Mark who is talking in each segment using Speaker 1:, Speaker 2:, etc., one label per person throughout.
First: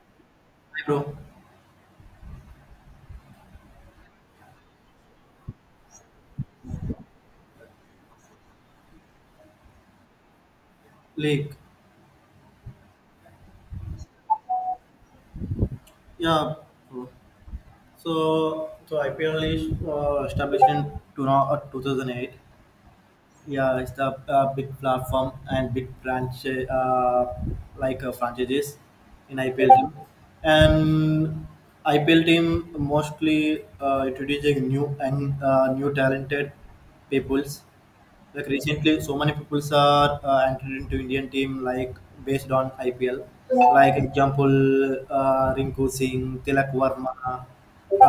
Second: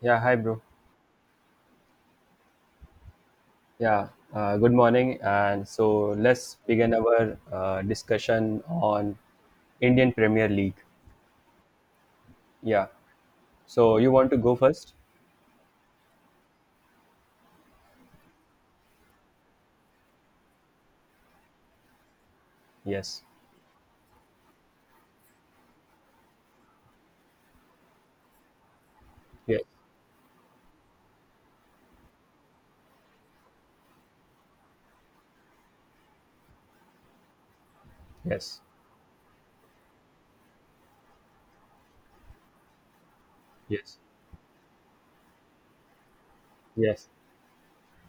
Speaker 1: Yeah, hi, bro.
Speaker 2: Bro,
Speaker 1: Yeah, good morning. And so let's begin our discussion on Indian Premier League.
Speaker 2: league.
Speaker 1: Yeah. So you want to go first?
Speaker 2: Yeah, bro. So IPL is established in 2008.
Speaker 1: Yes.
Speaker 2: Yeah, it's the big platform and big branch like franchises in
Speaker 1: Yes.
Speaker 2: IPL team. And IPL team mostly introducing new and new talented peoples. Like
Speaker 1: Yes.
Speaker 2: recently, so many people are entered into Indian team like based on IPL. Like
Speaker 1: Yes.
Speaker 2: example, Rinku Singh, Tilak
Speaker 1: Yes.
Speaker 2: Varma,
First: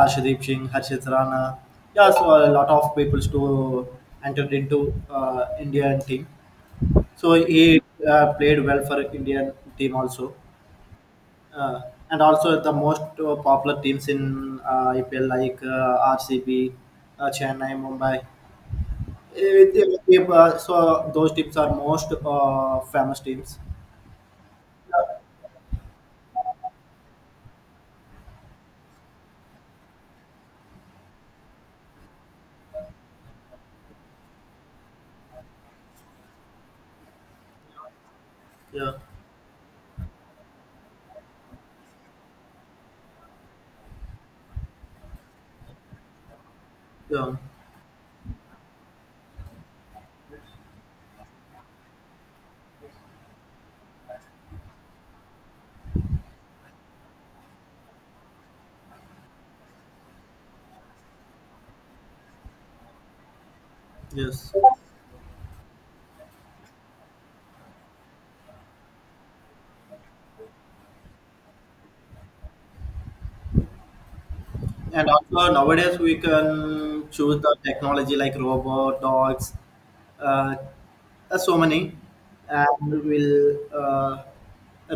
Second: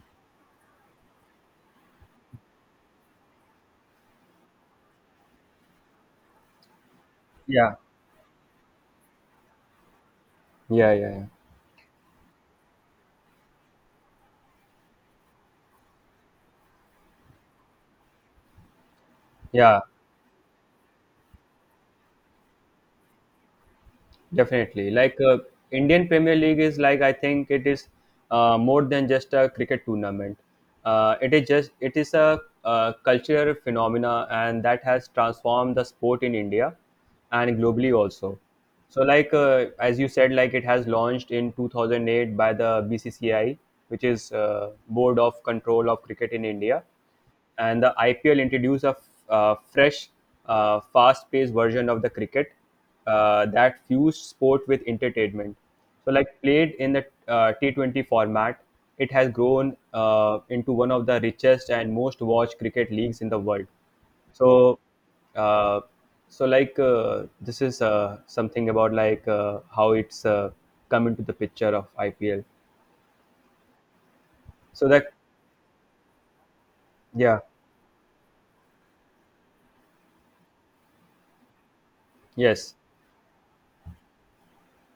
Speaker 2: Ashdeep Singh, Harshit Rana. Yeah, so a lot of people to entered into Indian team. So
Speaker 1: Yeah.
Speaker 2: he played well for Indian team also.
Speaker 1: Yeah. Yeah. Yeah.
Speaker 2: Uh, and also the most popular teams in IPL like RCB, Chennai, Mumbai. With
Speaker 1: Yeah.
Speaker 2: so those teams are most famous teams.
Speaker 1: Definitely. Like Indian Premier League is, like, I think it is more than just a cricket tournament. It is a cultural phenomena, and that has transformed the sport in India and globally also.
Speaker 2: Yeah,
Speaker 1: So like as you said, like it has launched in 2008 by the BCCI, which is Board of Control of Cricket in India,
Speaker 2: yeah,
Speaker 1: and the IPL introduced a fresh, fast-paced version of the cricket that fused sport with entertainment. So, like, played in the T20 format, it has grown into one of the richest and most watched cricket leagues in the world.
Speaker 2: yes.
Speaker 1: So, uh, so like this is something about, like, how it's come into the picture of IPL. So
Speaker 2: And
Speaker 1: that.
Speaker 2: also nowadays we can choose
Speaker 1: Yeah,
Speaker 2: the technology like robot, dogs, uh, so many.
Speaker 1: yes.
Speaker 2: And we'll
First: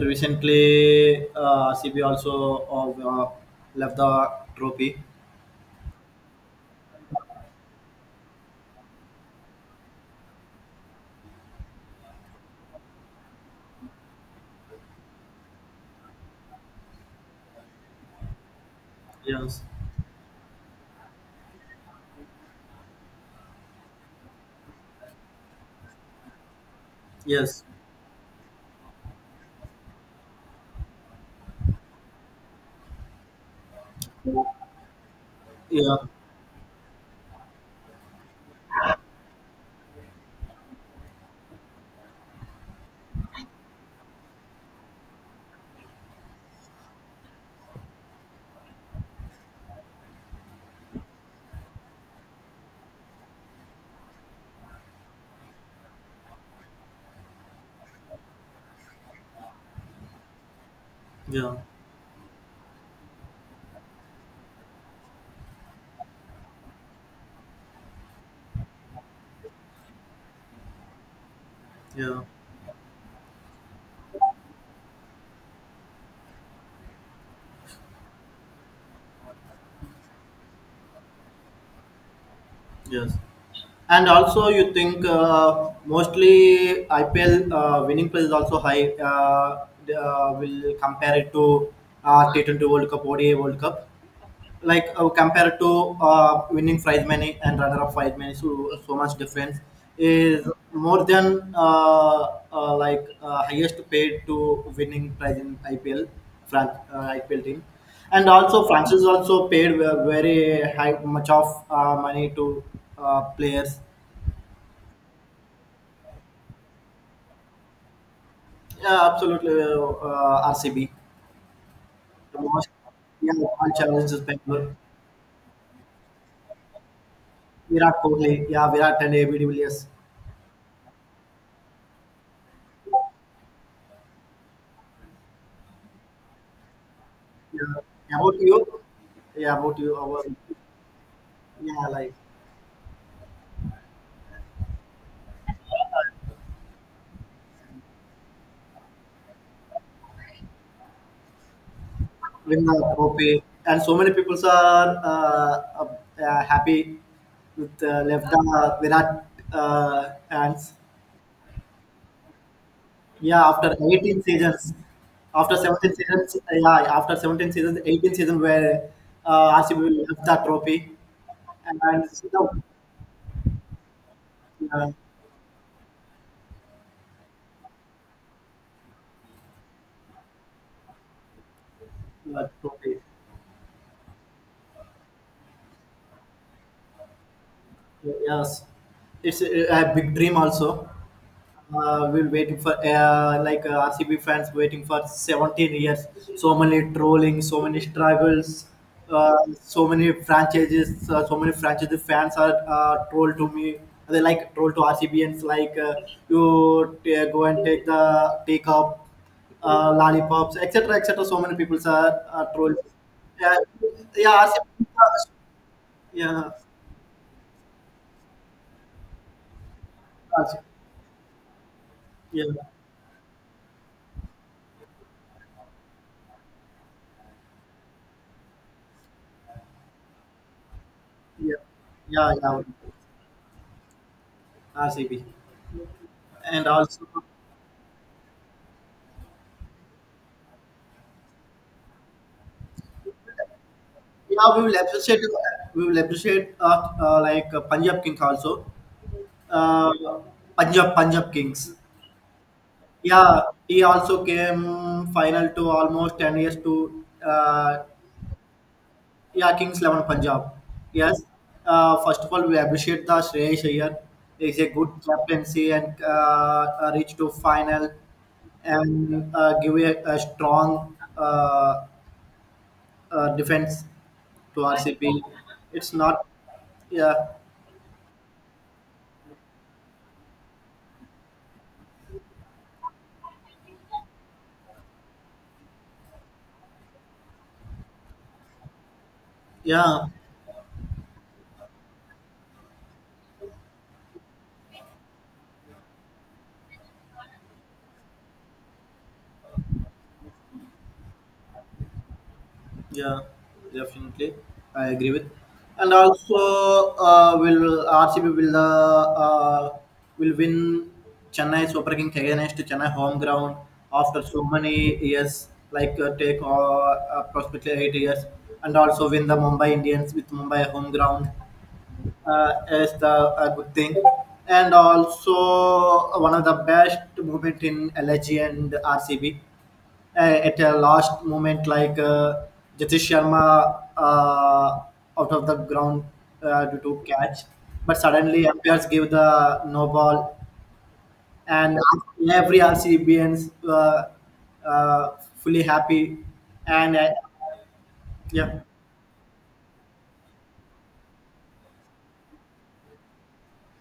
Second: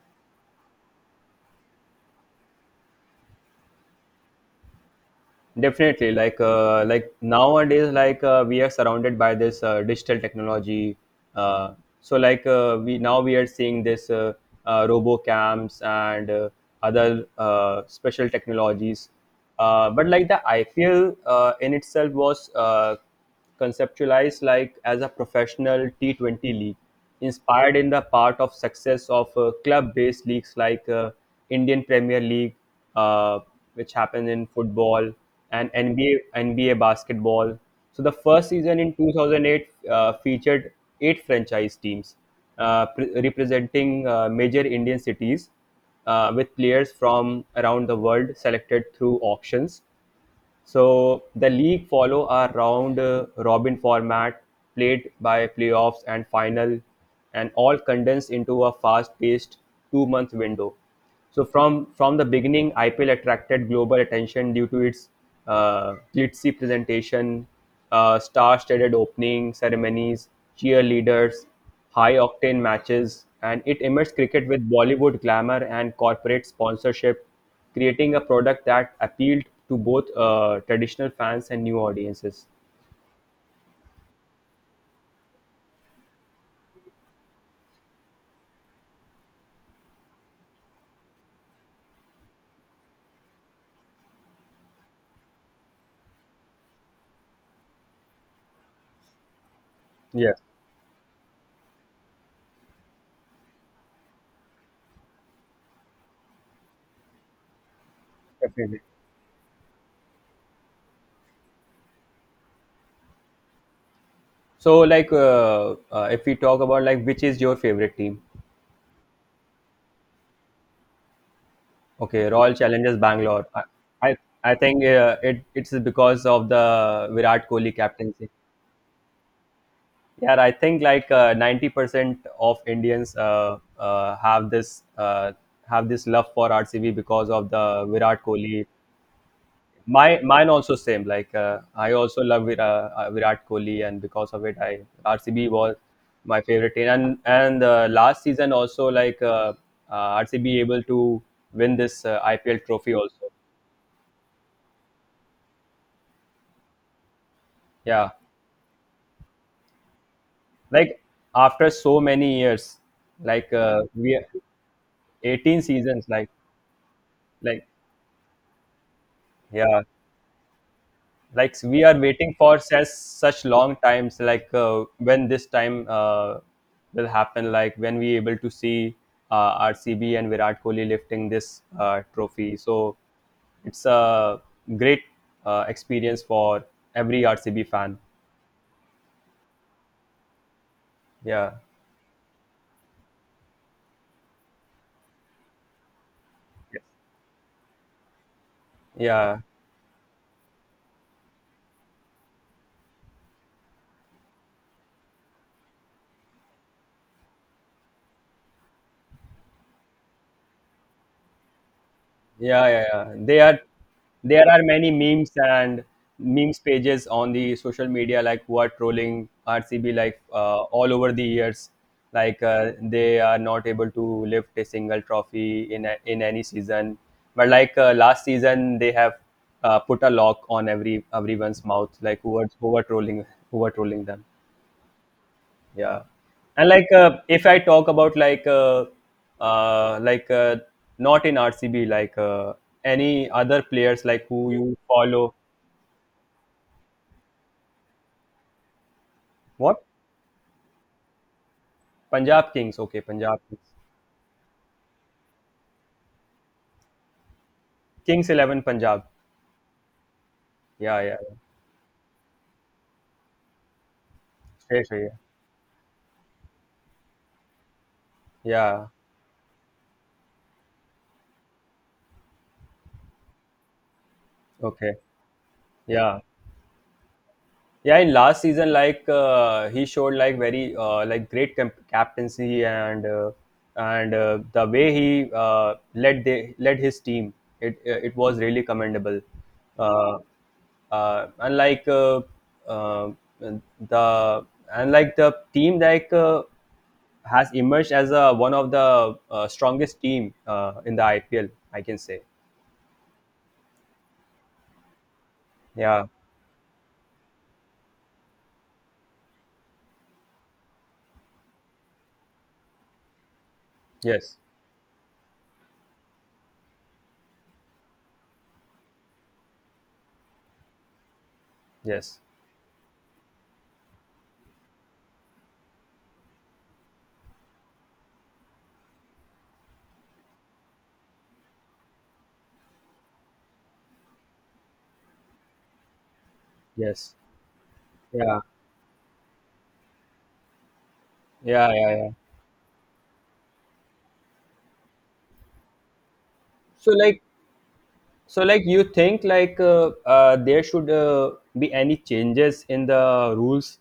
Speaker 2: recently CB also uh, left the trophy.
Speaker 1: Definitely, like nowadays, like we are surrounded by this digital technology. Uh, so, like we are seeing this RoboCams and other special technologies.
Speaker 2: Yes,
Speaker 1: But like the IPL in itself was conceptualized, like, as a professional T20 league,
Speaker 2: yes,
Speaker 1: inspired in the part of success of club-based leagues like Indian Premier League, uh, which happened in football, and
Speaker 2: yeah,
Speaker 1: NBA basketball. So the first season in 2008 featured eight franchise teams representing major Indian cities, with players from around the world selected through auctions. So the league follow a round robin format, played by playoffs and final, and all condensed into a fast-paced two-month window. So
Speaker 2: yeah,
Speaker 1: from the beginning, IPL attracted global attention due to its glitzy presentation, star-studded opening ceremonies, cheerleaders,
Speaker 2: yeah,
Speaker 1: high-octane matches, and it immersed cricket with Bollywood glamour and corporate sponsorship, creating a product that appealed to both traditional fans and new audiences.
Speaker 2: yes. And also, you think mostly IPL winning price is also high. Will compare it to T20 World Cup, ODI World Cup. Like compared to winning prize money and runner-up prize money, so much difference
Speaker 1: Yes,
Speaker 2: is more than like highest paid to winning prize in IPL, IPL team. And also,
Speaker 1: definitely.
Speaker 2: France is also paid very high much of money to players.
Speaker 1: So, like, if we talk about, like, which is your favorite team?
Speaker 2: Yeah, absolutely. RCB.
Speaker 1: Okay,
Speaker 2: The
Speaker 1: Royal
Speaker 2: most,
Speaker 1: Challengers
Speaker 2: yeah,
Speaker 1: Bangalore.
Speaker 2: all
Speaker 1: I,
Speaker 2: challenges
Speaker 1: I
Speaker 2: Bangalore.
Speaker 1: think it's because of the Virat Kohli
Speaker 2: Virat
Speaker 1: captaincy.
Speaker 2: Kohli. Yeah, Virat and ABD Villiers.
Speaker 1: Yeah, I think like 90% of Indians have this love for RCB because of
Speaker 2: Yeah.
Speaker 1: the
Speaker 2: Yeah,
Speaker 1: Virat
Speaker 2: about
Speaker 1: Kohli.
Speaker 2: you? Yeah, about you.
Speaker 1: My
Speaker 2: Our,
Speaker 1: mine also same. Like
Speaker 2: yeah,
Speaker 1: I
Speaker 2: like
Speaker 1: also love Virat Kohli, and because of it, I RCB was my favorite team. And last season also, like RCB able to win this IPL
Speaker 2: win the
Speaker 1: trophy also.
Speaker 2: trophy. And so many people are happy with
Speaker 1: Yeah,
Speaker 2: left the Virat hands.
Speaker 1: like after so many years,
Speaker 2: Yeah,
Speaker 1: like
Speaker 2: after
Speaker 1: we
Speaker 2: 18 seasons, after
Speaker 1: 18
Speaker 2: 17
Speaker 1: seasons. Like
Speaker 2: seasons, yeah, after 17
Speaker 1: like
Speaker 2: seasons, 18 season where RCB
Speaker 1: yeah,
Speaker 2: left the trophy
Speaker 1: like, we are
Speaker 2: and see
Speaker 1: waiting for
Speaker 2: the
Speaker 1: such long times, like
Speaker 2: uh,
Speaker 1: when this time will happen, like when we able to see RCB and Virat Kohli lifting this trophy. So
Speaker 2: trophy.
Speaker 1: it's a great experience for every RCB fan.
Speaker 2: Yes, it's a big dream also.
Speaker 1: Yeah,
Speaker 2: We're waiting for like RCB fans waiting for 17 years. So many trolling, so many struggles, uh,
Speaker 1: yeah.
Speaker 2: so many franchises, so many franchise fans are troll to me. They like troll to RCBans like go and take the take up lollipops, etc., etc. So many people are
Speaker 1: Yeah,
Speaker 2: trolling.
Speaker 1: yeah, yeah. They
Speaker 2: Yeah,
Speaker 1: are
Speaker 2: yeah,
Speaker 1: There are
Speaker 2: RCB.
Speaker 1: many memes and
Speaker 2: Yeah,
Speaker 1: memes pages on the social media, like who are trolling RCB, like
Speaker 2: RCB.
Speaker 1: all over the years. Like
Speaker 2: Yeah.
Speaker 1: they are not able to lift a single trophy in any season. But like last season, they have put a lock on
Speaker 2: Yeah,
Speaker 1: everyone's mouth. Like
Speaker 2: yeah,
Speaker 1: who are
Speaker 2: yeah.
Speaker 1: who are trolling who are trolling them,
Speaker 2: RCB.
Speaker 1: yeah.
Speaker 2: And
Speaker 1: And, like,
Speaker 2: also,
Speaker 1: if I talk about, like, like not in RCB, like any other players, like, who
Speaker 2: yeah,
Speaker 1: you follow.
Speaker 2: we will appreciate like Punjab Kings also.
Speaker 1: What?
Speaker 2: Uh, Punjab Kings.
Speaker 1: Punjab Kings. Okay, Punjab
Speaker 2: Yeah,
Speaker 1: Kings,
Speaker 2: he also came final to almost 10 years to
Speaker 1: Kings 11 Punjab.
Speaker 2: yeah Kings 11 Punjab.
Speaker 1: Yeah, yeah,
Speaker 2: Yes.
Speaker 1: yeah.
Speaker 2: First of all, we appreciate the Shreyas Iyer. He's a
Speaker 1: Sure,
Speaker 2: good
Speaker 1: sure, yeah.
Speaker 2: captaincy and reached to final
Speaker 1: Yeah.
Speaker 2: and give a strong defense to
Speaker 1: Okay.
Speaker 2: RCB. It's
Speaker 1: Yeah.
Speaker 2: not, yeah,
Speaker 1: Yeah, in last season, like he showed, like, very like, great captaincy, and the way he led his team, it was really commendable.
Speaker 2: yeah,
Speaker 1: Uh, and like uh, the and like the team, like has emerged as one of the strongest team in the IPL, I can say.
Speaker 2: yeah, definitely. I agree with. And
Speaker 1: Yeah.
Speaker 2: also, will RCB will win Chennai Super Kings against Chennai home ground after
Speaker 1: Yes.
Speaker 2: so many years, like take approximately 8 years, and also win the Mumbai Indians with Mumbai home ground.
Speaker 1: Yes.
Speaker 2: Is the a good thing and also one of the best moment in LG and RCB at a last moment like Jatish Sharma out of the ground due to
Speaker 1: Yes.
Speaker 2: catch, but
Speaker 1: Yeah.
Speaker 2: suddenly umpires give the no ball
Speaker 1: Yeah.
Speaker 2: and
Speaker 1: Yeah. Yeah.
Speaker 2: every RCBans uh, fully happy
Speaker 1: So
Speaker 2: and
Speaker 1: like So,
Speaker 2: yeah.
Speaker 1: like, you think like there should be any changes in the rules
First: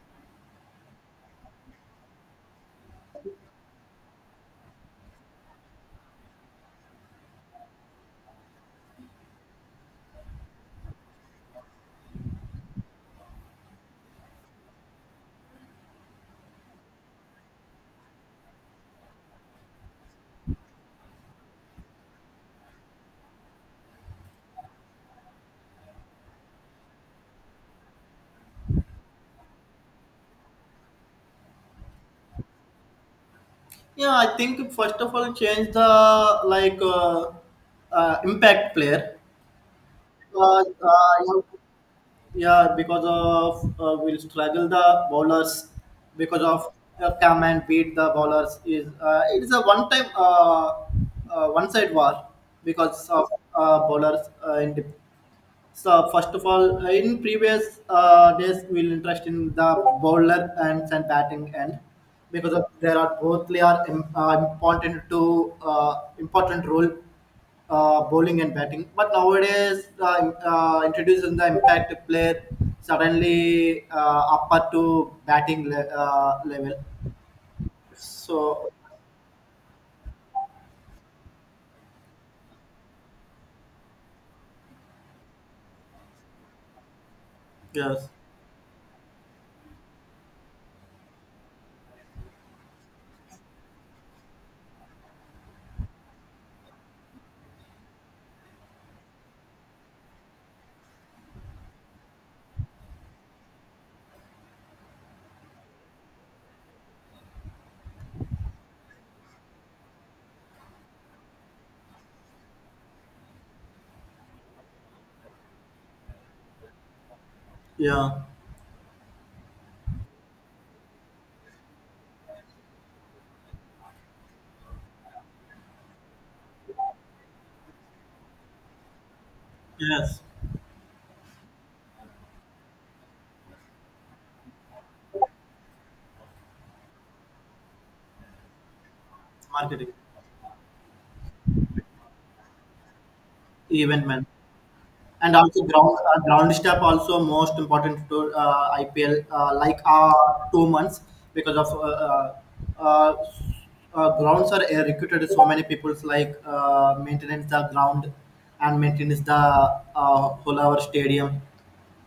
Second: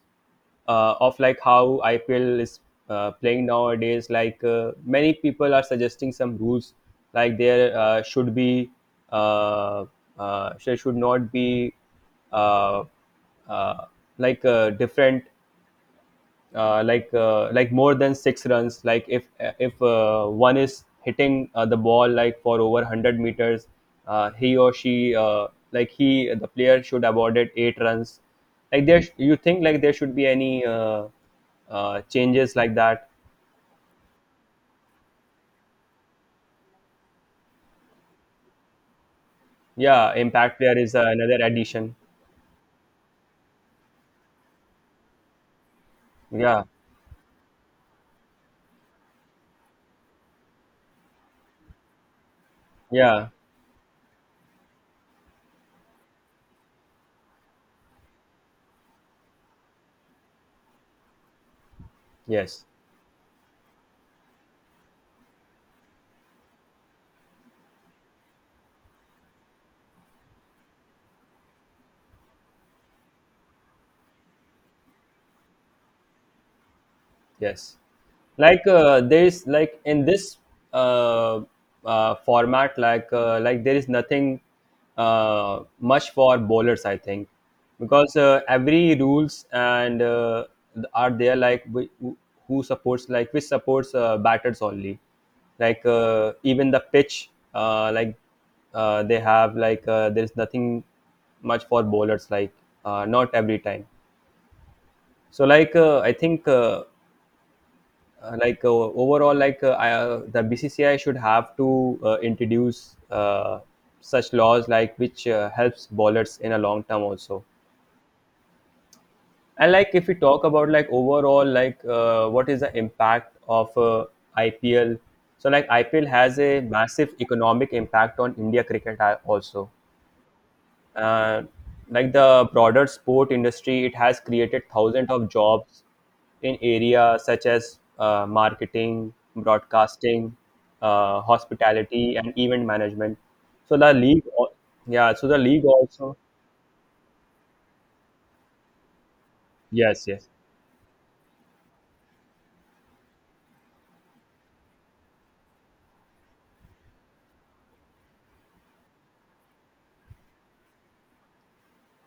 Speaker 1: of, like, how IPL is playing nowadays? Like, many people are suggesting some rules, like uh, there should not be uh, uh, different, like like, more than six runs. Like, if one is hitting the ball, like, for over 100 meters, he or she like, he the player should award it eight runs. Like, you think like there should be any changes like that?
Speaker 2: Yeah, I think first of all, change the impact player.
Speaker 1: Yeah, impact
Speaker 2: Uh,
Speaker 1: player is
Speaker 2: uh,
Speaker 1: another addition.
Speaker 2: yeah, because of will struggle the bowlers because
Speaker 1: Yeah,
Speaker 2: of come and beat the bowlers is it is a one time one side war because of
Speaker 1: yeah,
Speaker 2: bowlers uh, in dip- so first of all, in previous days, we'll interest in the bowler and batting end because
Speaker 1: yes,
Speaker 2: of there are both they are important to important role bowling and batting. But nowadays, introducing the impact player suddenly upper to batting level.
Speaker 1: yes. Like,
Speaker 2: So
Speaker 1: there is, like, in this uh, format, like like, there is nothing much for bowlers, I think,
Speaker 2: yes,
Speaker 1: because every rules and are there, like, who supports, like, which supports batters only. Like, even the pitch, they have, like, there's nothing much for bowlers, like, not every time. So, like, I think, like, overall, like, the BCCI should have to introduce such laws, like which helps bowlers in a long term also.
Speaker 2: yeah,
Speaker 1: And, like, if we talk about, like, overall, like, what is the impact of IPL? So, like, IPL has a massive economic impact on India cricket also,
Speaker 2: yes,
Speaker 1: uh, like the broader sport industry. It has created thousands of jobs in areas such as marketing,
Speaker 2: marketing,
Speaker 1: broadcasting, hospitality, and event management. So the
Speaker 2: event
Speaker 1: league,
Speaker 2: man.
Speaker 1: yeah. So
Speaker 2: And
Speaker 1: the
Speaker 2: also
Speaker 1: league also,
Speaker 2: ground staff also most important to IPL like
Speaker 1: yes, yes,
Speaker 2: 2 months because of uh, grounds are recruited so many people like maintenance the ground and maintenance the whole our stadium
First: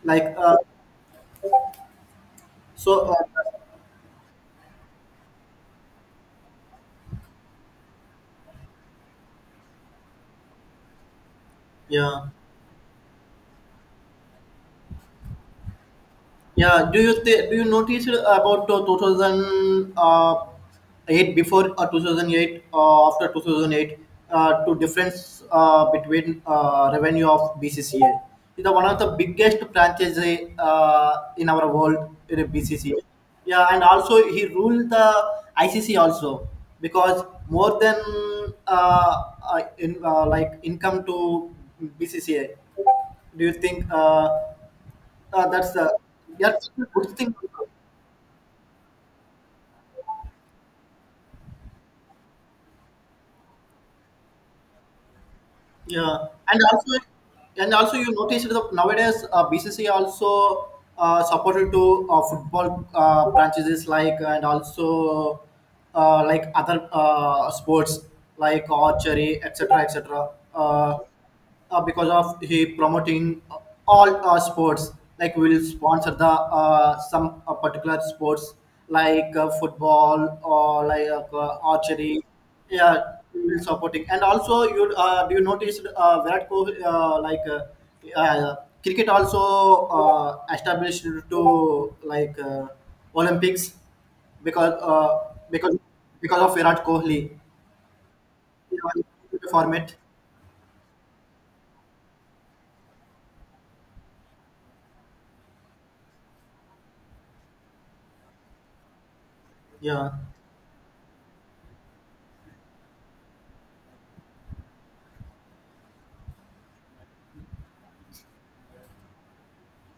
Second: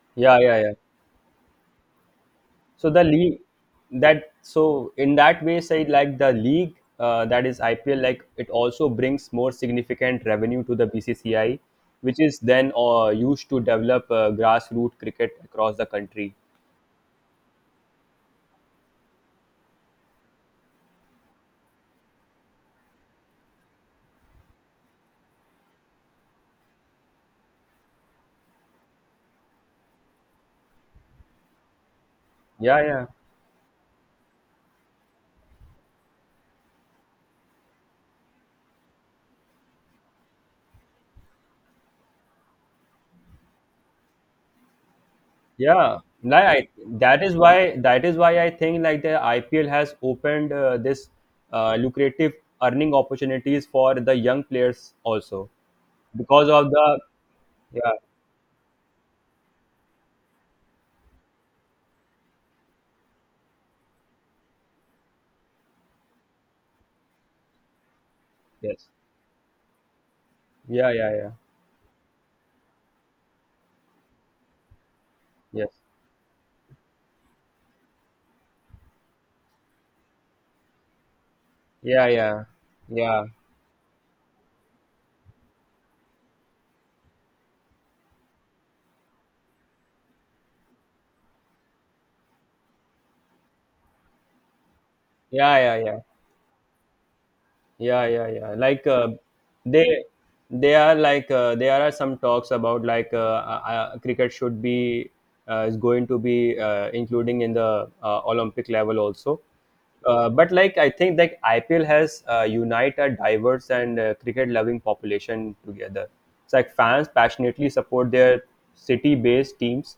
Speaker 2: like
Speaker 1: yeah, yeah, yeah. So the
Speaker 2: so
Speaker 1: league that so in that way, say, like the league, that is IPL, like it also brings more significant revenue to the BCCI, which
Speaker 2: yeah.
Speaker 1: is then used to develop grassroots cricket across the country.
Speaker 2: Yeah, do you do you notice about 2008, before 2008, after 2008, to difference between revenue of BCCA? It's one of the biggest franchise in our world in a B C
Speaker 1: Yeah,
Speaker 2: C A.
Speaker 1: yeah,
Speaker 2: Yeah, and also he ruled the ICC also because more than uh, like income to BCCA. Do you think? That's
Speaker 1: yeah. Like I,
Speaker 2: that's a good
Speaker 1: that
Speaker 2: thing.
Speaker 1: is why That is why I think, like, the IPL has opened this lucrative earning opportunities for the young players also,
Speaker 2: Yeah,
Speaker 1: because
Speaker 2: and
Speaker 1: of
Speaker 2: also,
Speaker 1: the.
Speaker 2: and
Speaker 1: Yeah.
Speaker 2: also you noticed that nowadays BCC also supported to football branches like and also like other sports like
Speaker 1: Yes.
Speaker 2: archery, etc., etc.
Speaker 1: Yeah,
Speaker 2: Uh,
Speaker 1: yeah, yeah.
Speaker 2: because of he promoting all sports like we'll
Speaker 1: Yes.
Speaker 2: sponsor the some particular sports like football or like
Speaker 1: Yeah,
Speaker 2: archery.
Speaker 1: yeah,
Speaker 2: Yeah,
Speaker 1: yeah,
Speaker 2: we'll supporting. And also you do you notice Virat Kohli uh, cricket also established to like Olympics because because
Speaker 1: yeah, yeah,
Speaker 2: because of Virat Kohli,
Speaker 1: yeah, yeah, yeah, yeah. Like,
Speaker 2: yeah, format.
Speaker 1: they, they are, like, there are some talks about, like, cricket should be is going to be including in the Olympic level also.
Speaker 2: Yeah,
Speaker 1: But like, I think like IPL has unite a diverse and cricket-loving population together. It's like fans passionately support their city-based teams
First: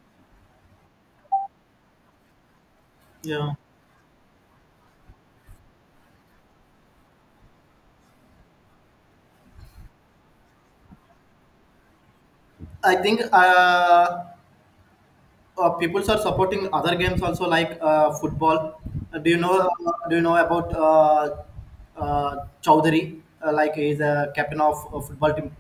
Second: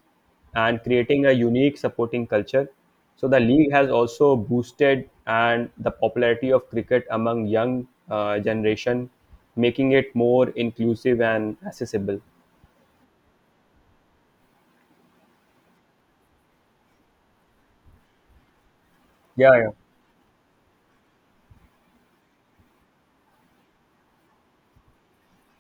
Speaker 1: and creating a unique supporting culture. So the
Speaker 2: yeah.
Speaker 1: league has also boosted and the popularity of cricket among young generation, making it more inclusive and accessible.
Speaker 2: I think people are supporting other games also like football. Do you
Speaker 1: Yeah,
Speaker 2: know?
Speaker 1: yeah.
Speaker 2: Do you know about uh, Chowdhury? Like he's a captain of a football team.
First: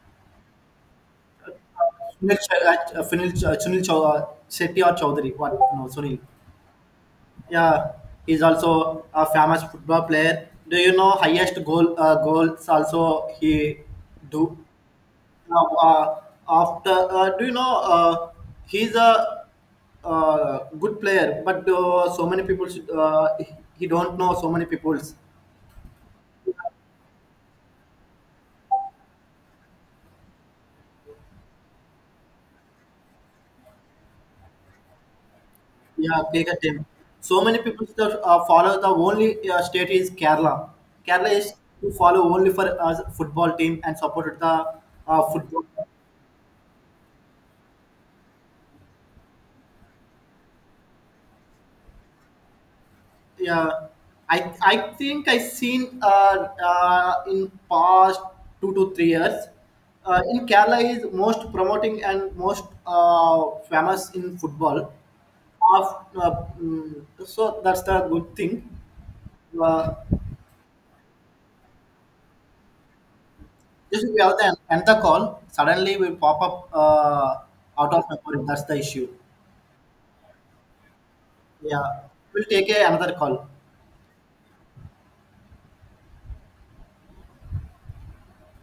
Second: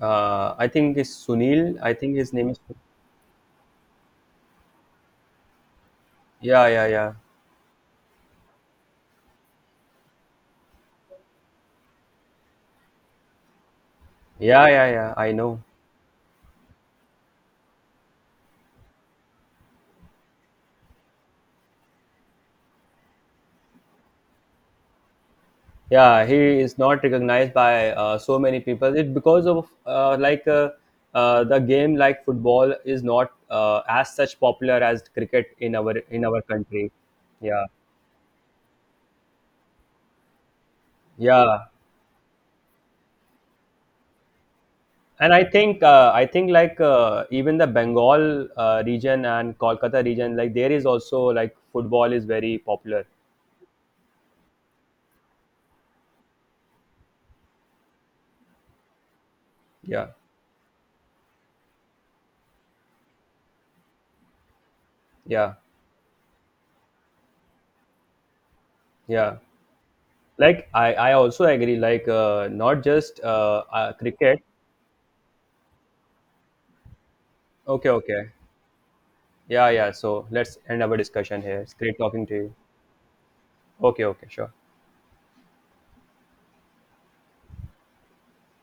Speaker 1: I think it's Sunil, I think his name is.
Speaker 2: Sunil Shetty or Chowdhury? What? No, Sunil.
Speaker 1: Yeah, yeah, yeah,
Speaker 2: Yeah, he's also a famous football player. Do you know highest goals also he do?
Speaker 1: yeah, yeah, yeah. I know.
Speaker 2: Now, after do you know he's a good player, but so many people should, he don't know so many people's.
Speaker 1: Yeah, he is not recognized by so many people, it because of the game like football is not as such popular as cricket in
Speaker 2: Yeah,
Speaker 1: our
Speaker 2: cricket team.
Speaker 1: country.
Speaker 2: So many
Speaker 1: Yeah,
Speaker 2: people that follow the only state is Kerala. Kerala is
Speaker 1: yeah.
Speaker 2: to follow only for football team and supported the
Speaker 1: And i
Speaker 2: football.
Speaker 1: think uh, i think like, even the Bengal region and Kolkata region, like, there is also like football is very popular.
Speaker 2: Yeah, I think I seen in past 2 to 3 years
Speaker 1: Yeah,
Speaker 2: in Kerala is most promoting and most famous in football
Speaker 1: yeah,
Speaker 2: of so that's the good thing.
Speaker 1: yeah.
Speaker 2: uh,
Speaker 1: Like, I also agree, like, not just
Speaker 2: just we have
Speaker 1: cricket.
Speaker 2: the end the call, suddenly we pop up
Speaker 1: Okay,
Speaker 2: out of
Speaker 1: okay.
Speaker 2: memory, that's the issue.
Speaker 1: Yeah, yeah. So let's end our discussion here. It's great
Speaker 2: Yeah,
Speaker 1: talking to
Speaker 2: we'll
Speaker 1: you.
Speaker 2: take another call.
Speaker 1: Okay, okay, sure.